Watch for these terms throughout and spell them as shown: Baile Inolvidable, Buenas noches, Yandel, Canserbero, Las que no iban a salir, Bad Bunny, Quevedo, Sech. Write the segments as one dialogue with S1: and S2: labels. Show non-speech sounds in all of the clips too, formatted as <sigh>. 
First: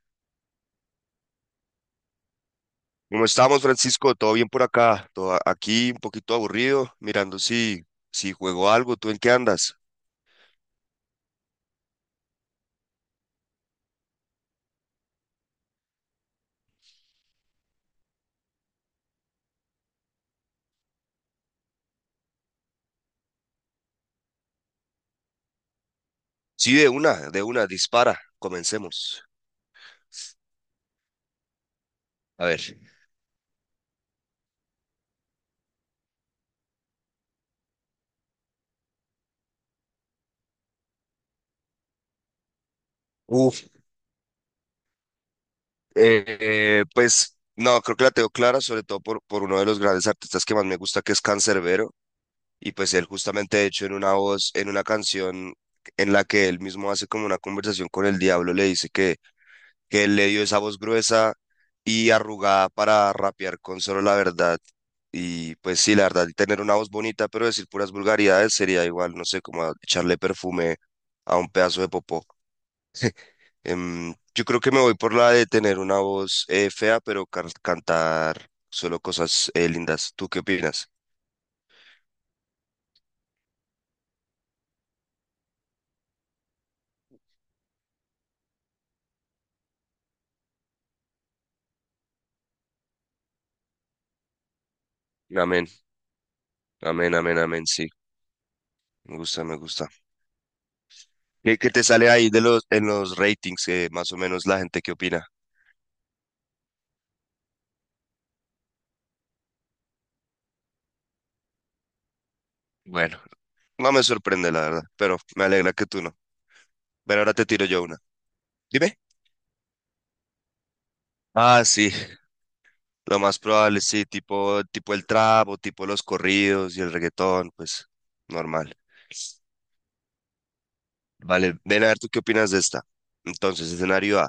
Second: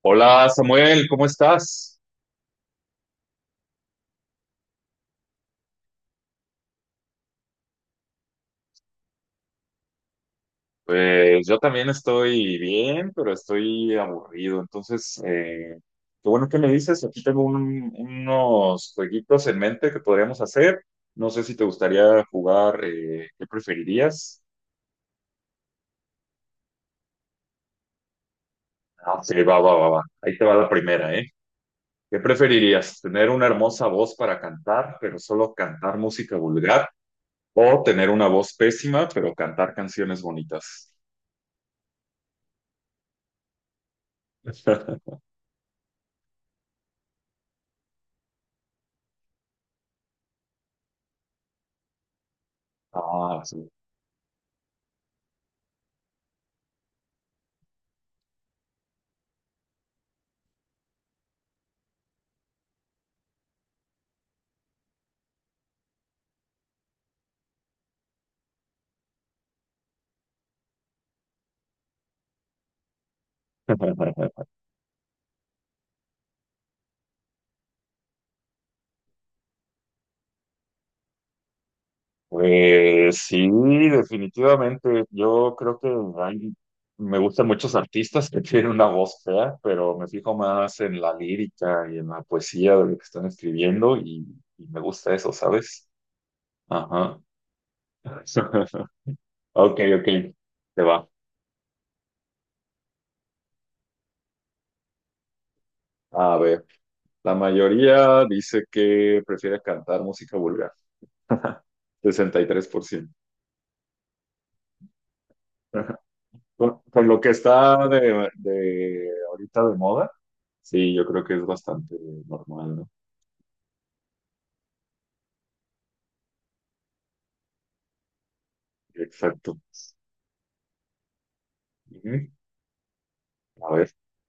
S1: Hola Samuel, ¿cómo estás?
S2: ¿Cómo estamos, Francisco? ¿Todo bien por acá? Todo aquí un poquito aburrido, mirando si juego algo. ¿Tú en qué andas?
S1: Pues yo también estoy bien, pero estoy aburrido. Entonces, qué bueno que me dices. Aquí tengo unos jueguitos en mente que podríamos hacer. No sé si te gustaría jugar, ¿qué preferirías?
S2: Sí, de una, dispara.
S1: Ah,
S2: Comencemos.
S1: sí, va, va, va, va. Ahí te va la primera, ¿eh? ¿Qué
S2: A ver.
S1: preferirías? ¿Tener una hermosa voz para cantar, pero solo cantar música vulgar? ¿O tener una voz pésima, pero cantar canciones bonitas?
S2: Uf,
S1: <laughs>
S2: pues no, creo que la tengo clara, sobre todo por uno de los grandes artistas que más me gusta, que es Canserbero. Y pues él
S1: Ah,
S2: justamente, de
S1: sí.
S2: hecho, en una voz, en una canción en la que él mismo hace como una conversación con el diablo, le dice que él le dio esa voz gruesa y arrugada para rapear con solo la verdad. Y pues sí, la verdad, tener una voz bonita, pero decir puras vulgaridades sería igual, no sé, como echarle perfume a un pedazo de popó.
S1: <laughs>
S2: Yo creo que me voy por la de tener una voz fea, pero cantar solo cosas lindas. ¿Tú qué opinas?
S1: Pues sí, definitivamente. Yo creo que hay- Me gustan muchos artistas que <laughs> tienen una voz fea, pero me fijo más en la lírica y en la poesía de lo que están escribiendo y me gusta eso,
S2: Amén,
S1: ¿sabes?
S2: amén,
S1: Ajá.
S2: amén, amén, sí.
S1: <laughs>
S2: Me gusta, me
S1: Ok,
S2: gusta.
S1: ok. Te va.
S2: Qué te sale ahí de los, en los ratings, más o menos la gente que opina?
S1: A ver, la mayoría dice que prefiere cantar música vulgar. <laughs> 63%.
S2: Bueno. No me sorprende, la verdad, pero me alegra que tú no.
S1: Con lo
S2: Pero
S1: que
S2: ahora te tiro yo
S1: está
S2: una.
S1: de,
S2: Dime.
S1: de ahorita de moda, sí, yo creo que es
S2: Ah, sí,
S1: bastante normal, ¿no?
S2: lo más probable, sí, tipo el trap o tipo los corridos y el reggaetón, pues normal.
S1: Exacto.
S2: Vale, ven a ver tú qué
S1: Ujú.
S2: opinas de esta.
S1: A
S2: Entonces,
S1: ver,
S2: escenario A,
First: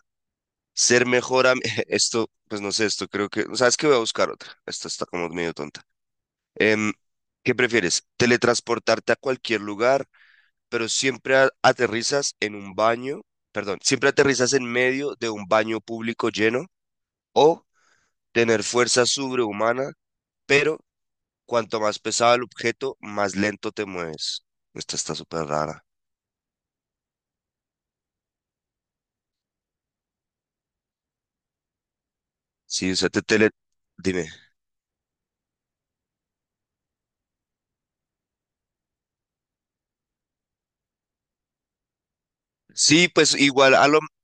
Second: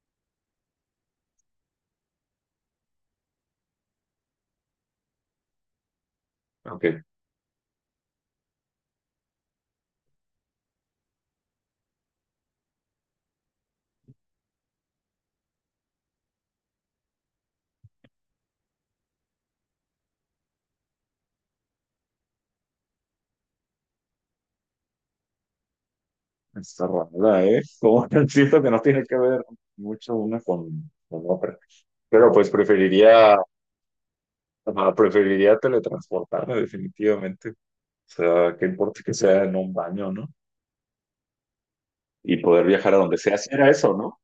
S2: ser mejor am- <laughs> Esto, pues no sé, esto creo que... ¿Sabes qué? Voy a buscar otra. Esta está como medio tonta.
S1: ok.
S2: Em, ¿Qué prefieres? ¿Teletransportarte a cualquier lugar pero siempre aterrizas en un baño, perdón, siempre aterrizas en medio de un baño público lleno, o tener fuerza sobrehumana, pero cuanto más pesado el objeto, más lento te mueves? Esta está súper rara.
S1: Está rara, ¿eh? Como <laughs> siento que no tiene que ver mucho una con otra. Pero pues
S2: Sí, o sea, te tele... Dime.
S1: ah, preferiría teletransportarme definitivamente. O sea, qué importa que sea en un baño, ¿no? Y poder viajar a
S2: Sí,
S1: donde
S2: pues
S1: sea. Si era
S2: igual
S1: eso, ¿no?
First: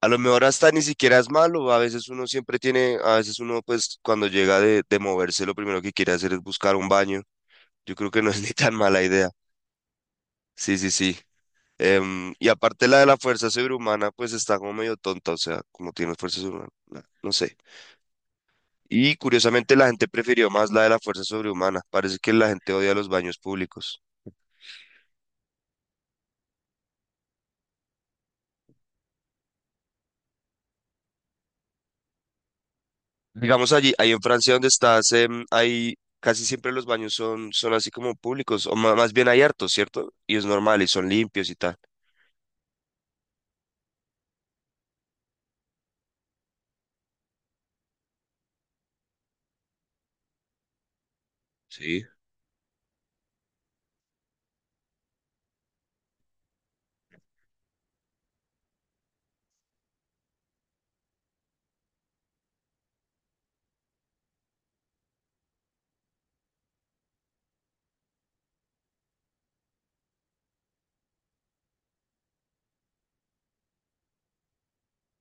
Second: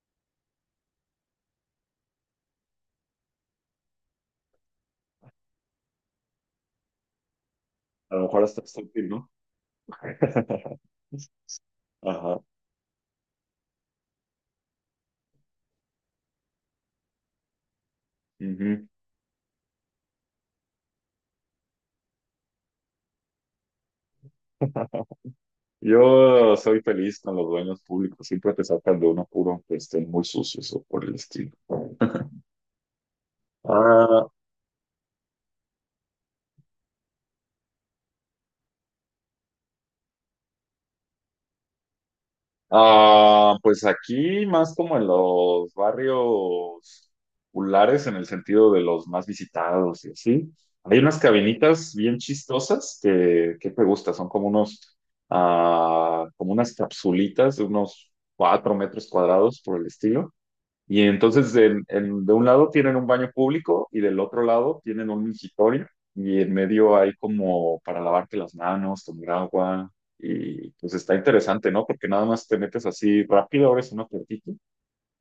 S2: a lo mejor hasta ni siquiera es malo. A veces uno siempre tiene, a veces uno pues cuando llega de moverse lo primero que quiere hacer es buscar un baño. Yo creo
S1: A lo
S2: que no es <laughs>
S1: mejor
S2: ni
S1: hasta
S2: tan
S1: es
S2: mala
S1: útil, ¿no?
S2: idea. Sí,
S1: <laughs>
S2: sí, sí.
S1: Ajá.
S2: Y aparte la de la fuerza sobrehumana, pues está como medio tonta, o sea, como tiene fuerza sobrehumana, no sé. Y curiosamente la gente prefirió más la de la fuerza sobrehumana. Parece que la gente odia los baños públicos.
S1: Ujú. Yo soy feliz con los dueños públicos, siempre te sacan de uno puro, aunque estén muy sucios o por el estilo.
S2: Digamos allí, ahí en
S1: Ah,
S2: Francia donde estás, hay casi siempre los baños son así como públicos, o más bien hay hartos, ¿cierto? Y es normal y son limpios y tal.
S1: ah, pues aquí más como en los barrios populares, en el sentido de los más visitados y así. Hay unas cabinitas bien chistosas que te gusta, son como ah, como unas capsulitas de unos 4 metros cuadrados por el estilo. Y entonces de un lado tienen un baño público y del otro lado tienen un mingitorio y en medio hay como para lavarte las manos, tomar agua y pues está interesante, ¿no? Porque nada más te metes así rápido, abres una puertita,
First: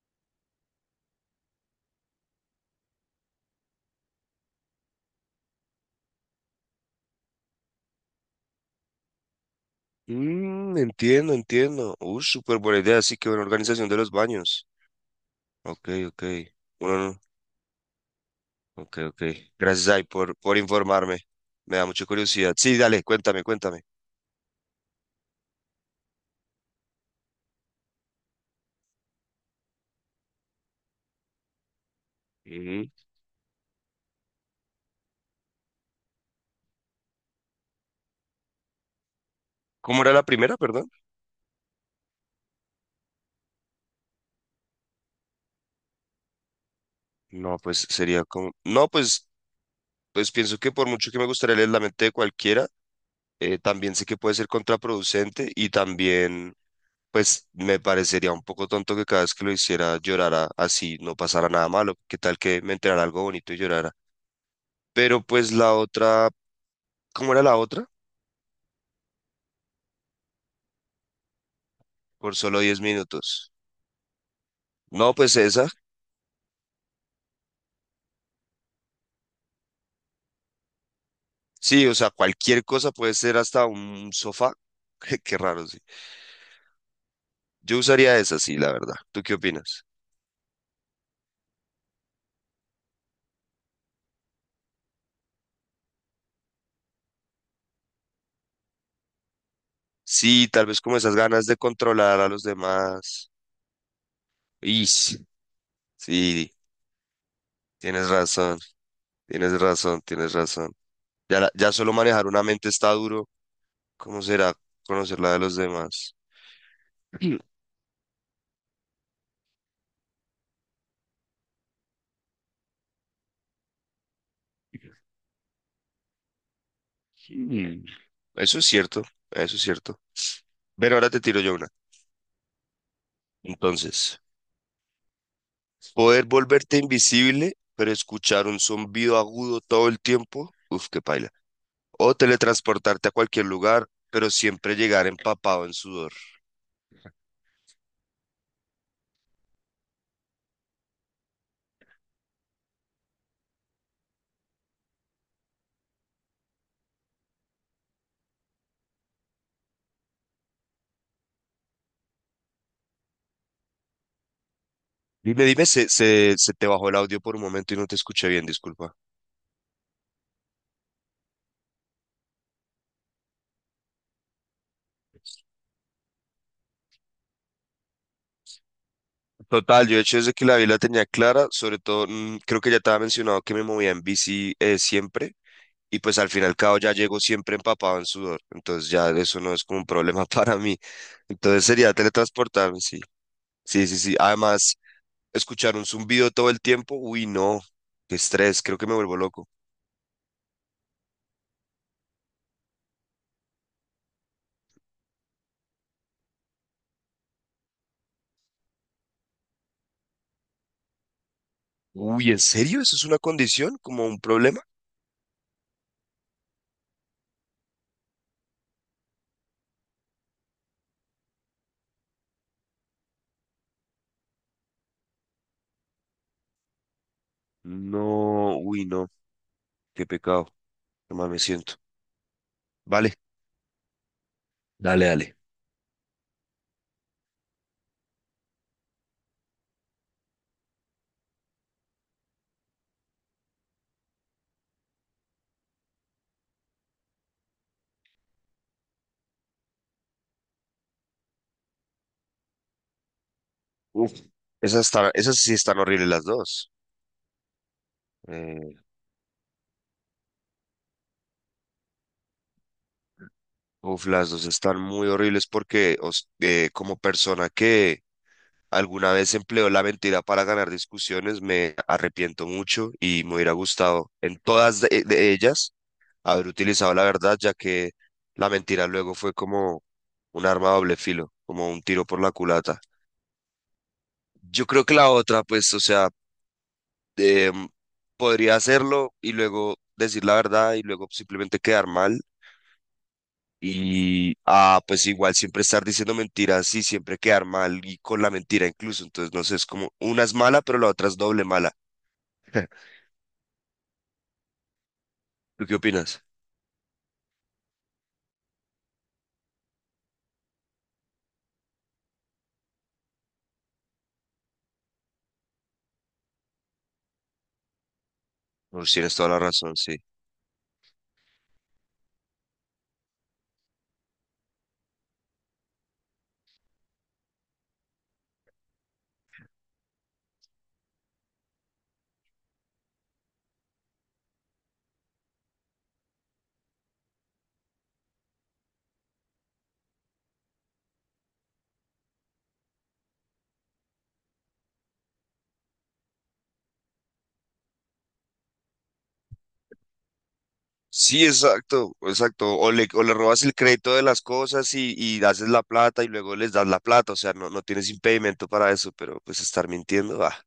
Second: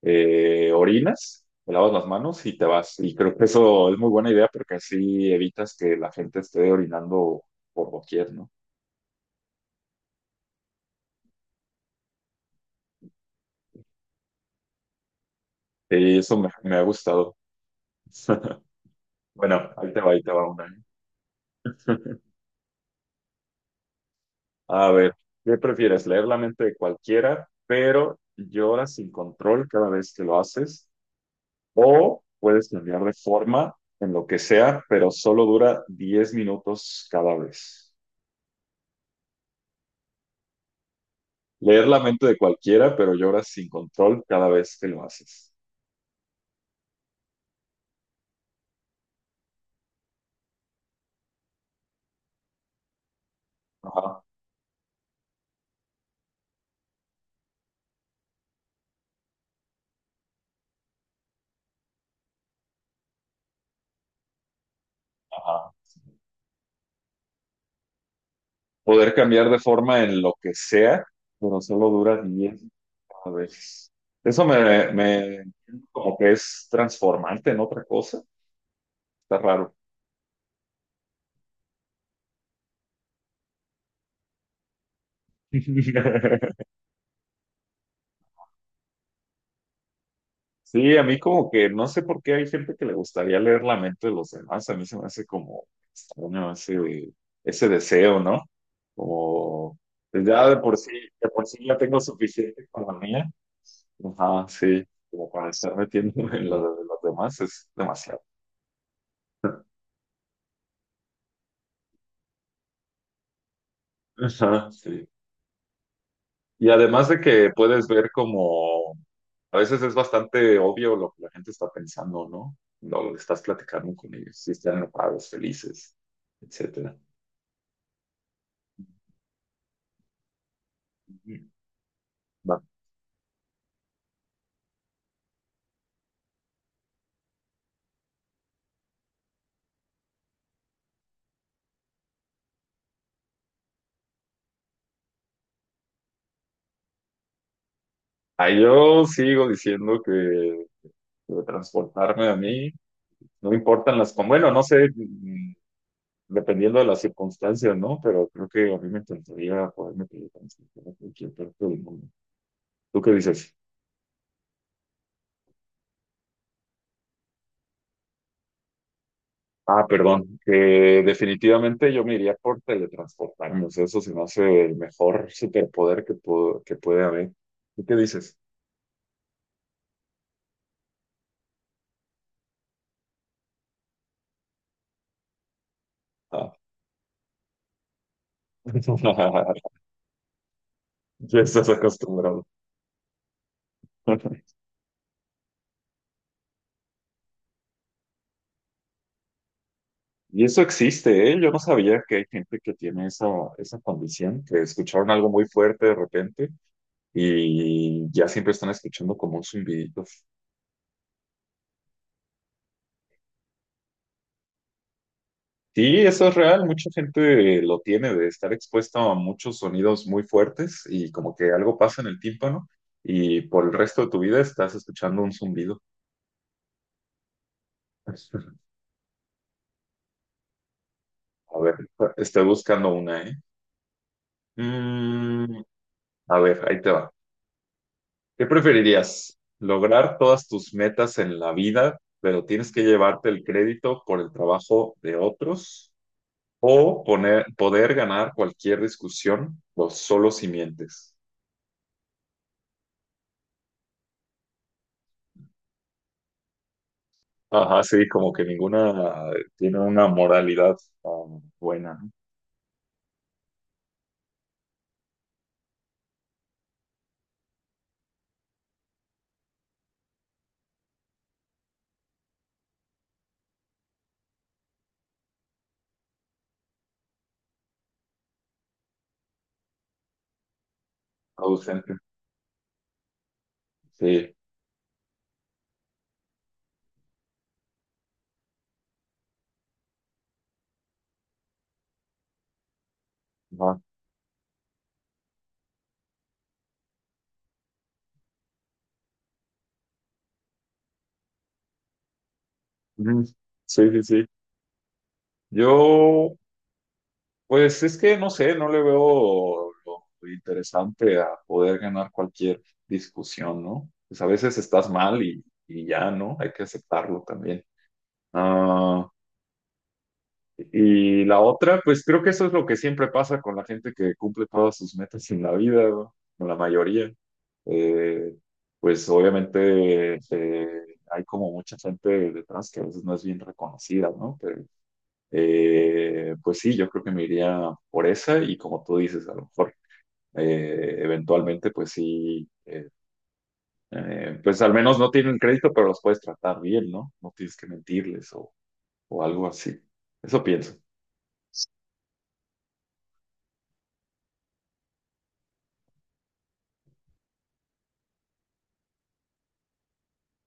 S1: orinas, te lavas las manos y te vas. Y creo que eso es muy buena idea porque así evitas que la gente esté orinando por doquier, ¿no?
S2: Mm, entiendo, entiendo. Súper buena idea, sí, que buena organización de los baños. Ok,
S1: Y
S2: ok.
S1: eso me ha
S2: Uno no-
S1: gustado. <laughs>
S2: Ok, ok.
S1: Bueno,
S2: Gracias. Ay,
S1: ahí te va
S2: por
S1: una.
S2: informarme. Me da mucha
S1: ¿Eh?
S2: curiosidad. Sí, dale, cuéntame, cuéntame.
S1: A ver, ¿qué prefieres? ¿Leer la mente de cualquiera, pero lloras sin control cada vez que lo haces? ¿O puedes
S2: Ujú.
S1: cambiar de forma en lo que sea, pero solo dura 10 minutos cada vez?
S2: ¿Cómo era la primera, perdón?
S1: Leer la mente de cualquiera, pero lloras sin control cada vez que lo haces.
S2: No, pues sería como... No, pues, pues pienso que por mucho que me gustaría leer la mente de cualquiera, también sé que
S1: Ajá,
S2: puede ser contraproducente y también, pues, me parecería un poco tonto que cada vez que lo hiciera llorara así, no pasara nada malo. ¿Qué tal que me enterara algo bonito y llorara? Pero pues
S1: ajá.
S2: la otra... ¿Cómo era la otra?
S1: Poder cambiar de forma en lo que sea, pero solo dura
S2: Por solo
S1: 10
S2: 10
S1: cada
S2: minutos.
S1: vez. Eso me,
S2: No, pues
S1: me
S2: esa...
S1: como que es transformante en otra cosa. Está raro.
S2: Sí, o sea, cualquier cosa puede ser hasta un sofá. <laughs> Qué raro, sí.
S1: <laughs>
S2: Yo usaría esa, sí, la verdad. ¿Tú qué opinas?
S1: Sí, a mí como que no sé por qué hay gente que le gustaría leer la mente de los demás. A mí se me hace como extraño ese deseo, ¿no? Como pues ya
S2: Sí, tal vez como esas
S1: de por
S2: ganas de
S1: sí ya tengo
S2: controlar a los
S1: suficiente con la mía.
S2: demás.
S1: Ajá, sí,
S2: Ish,
S1: como para estar metiéndome <laughs> en
S2: sí,
S1: lo de los demás es
S2: tienes
S1: demasiado.
S2: razón, tienes razón, tienes razón. Ya, ya solo manejar una mente está duro. ¿Cómo será
S1: Ajá, sí.
S2: conocer la de los demás?
S1: Y además de
S2: <clears throat>
S1: que puedes ver como a veces es bastante obvio lo que la gente está pensando, ¿no? Lo estás platicando con ellos, si están enojados, felices, etcétera.
S2: Mm. Mm. Eso es cierto, eso es cierto. Pero ahora te tiro yo una. Entonces. Poder volverte invisible, pero escuchar un zumbido agudo todo el tiempo. Uf, qué paila. O teletransportarte a cualquier lugar, pero siempre llegar empapado en sudor.
S1: Ah, yo sigo diciendo que transportarme a mí, no importan bueno, no sé, mm, dependiendo de las circunstancias, ¿no? Pero creo que a mí me encantaría poderme teletransportar a cualquier parte del mundo. ¿Tú qué dices?
S2: Dime, dime, se te bajó el audio por un momento y no te escuché bien, disculpa.
S1: Ah, perdón, que definitivamente yo me iría por teletransportarme, o sea, eso se me hace el mejor superpoder que puede haber. ¿Tú qué dices?
S2: Total, yo de hecho desde que la vi la tenía clara, sobre todo, mm, creo que ya te había mencionado que me movía en bici siempre, y pues al fin y
S1: Ah,
S2: al cabo ya llego siempre empapado en sudor, entonces ya eso no es como
S1: <laughs>
S2: un problema <laughs> para mí.
S1: ya
S2: Entonces
S1: estás
S2: sería
S1: acostumbrado.
S2: teletransportarme, sí. Sí, sí, sí.
S1: <laughs>
S2: Además, escuchar un zumbido todo el tiempo, uy, no, qué estrés, creo que me vuelvo loco.
S1: Y eso existe, ¿eh? Yo no sabía que hay gente que tiene esa condición, que escucharon algo muy fuerte de repente y ya siempre están escuchando como un zumbidito.
S2: Uy, ¿en serio? ¿Eso es una condición? ¿Como un problema?
S1: Sí, eso es real, mucha gente lo tiene de estar expuesta a muchos sonidos muy fuertes y como que algo pasa en el tímpano y por el resto de tu vida estás escuchando un zumbido.
S2: No,
S1: <laughs>
S2: uy, no, qué pecado, qué mal me
S1: A ver,
S2: siento.
S1: estoy buscando
S2: Vale,
S1: una, ¿eh?
S2: dale, dale.
S1: Mm, a ver, ahí te va. ¿Qué preferirías? ¿Lograr todas tus metas en la vida, pero tienes que llevarte el crédito por el trabajo de otros? ¿O poder ganar cualquier discusión o solo si mientes?
S2: Uf, esas están, esas sí están horribles las dos.
S1: Ajá, sí, como que
S2: Eh,
S1: ninguna tiene una moralidad buena, ¿no?
S2: uf, las dos están muy horribles porque como persona que alguna vez empleó la mentira para ganar discusiones, me arrepiento mucho y me hubiera gustado en todas de ellas haber utilizado la verdad, ya que la mentira luego fue como un arma a doble filo, como un
S1: Ausente.
S2: tiro por la culata.
S1: Sí,
S2: Yo creo que la otra, pues, o sea, em, podría hacerlo y luego decir la verdad y luego simplemente quedar mal.
S1: ajá.
S2: Y, ah, pues igual siempre estar diciendo mentiras y siempre quedar mal y con la mentira incluso. Entonces, no sé, es como una es mala, pero la otra es doble mala.
S1: Ujú. Sí, sí, sí.
S2: ¿Tú qué opinas?
S1: Yo. Pues es que no sé, no le veo lo interesante a poder ganar cualquier discusión, ¿no? Pues a veces estás mal y ya, ¿no? Hay que aceptarlo también.
S2: Pues
S1: Ah,
S2: tienes toda la razón, sí.
S1: y la otra, pues creo que eso es lo que siempre pasa con la gente que cumple todas sus metas en la vida, ¿no? Con la mayoría. Eh, pues obviamente hay como mucha gente detrás que a veces no es bien reconocida, ¿no? Pues sí, yo creo que me iría por esa y como tú dices, a lo mejor eventualmente, pues al menos no tienen crédito, pero los puedes tratar bien, ¿no? No tienes que mentirles o algo así. Eso pienso.
S2: Sí, exacto, exacto. O le robas el crédito de las cosas y haces la plata y luego les das la plata. O sea, no, no tienes impedimento para eso, pero pues estar mintiendo, ah,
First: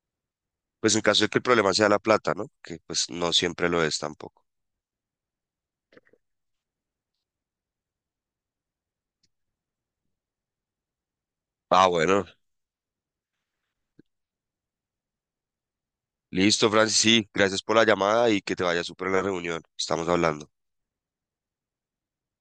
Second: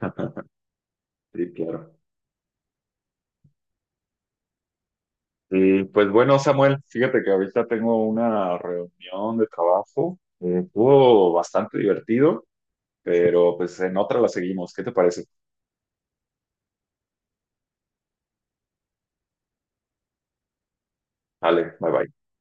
S1: Ajá,
S2: pues en caso de que el
S1: sí,
S2: problema sea
S1: claro.
S2: la plata, ¿no? Que pues no siempre lo es tampoco.
S1: Y pues bueno, Samuel, fíjate que ahorita tengo una reunión de trabajo. Estuvo bastante
S2: Ah, bueno,
S1: divertido, pero pues en otra la seguimos. ¿Qué te parece?
S2: listo, Francis, sí, gracias por la llamada y que te vaya súper en la reunión. Estamos hablando.
S1: Vale, bye bye.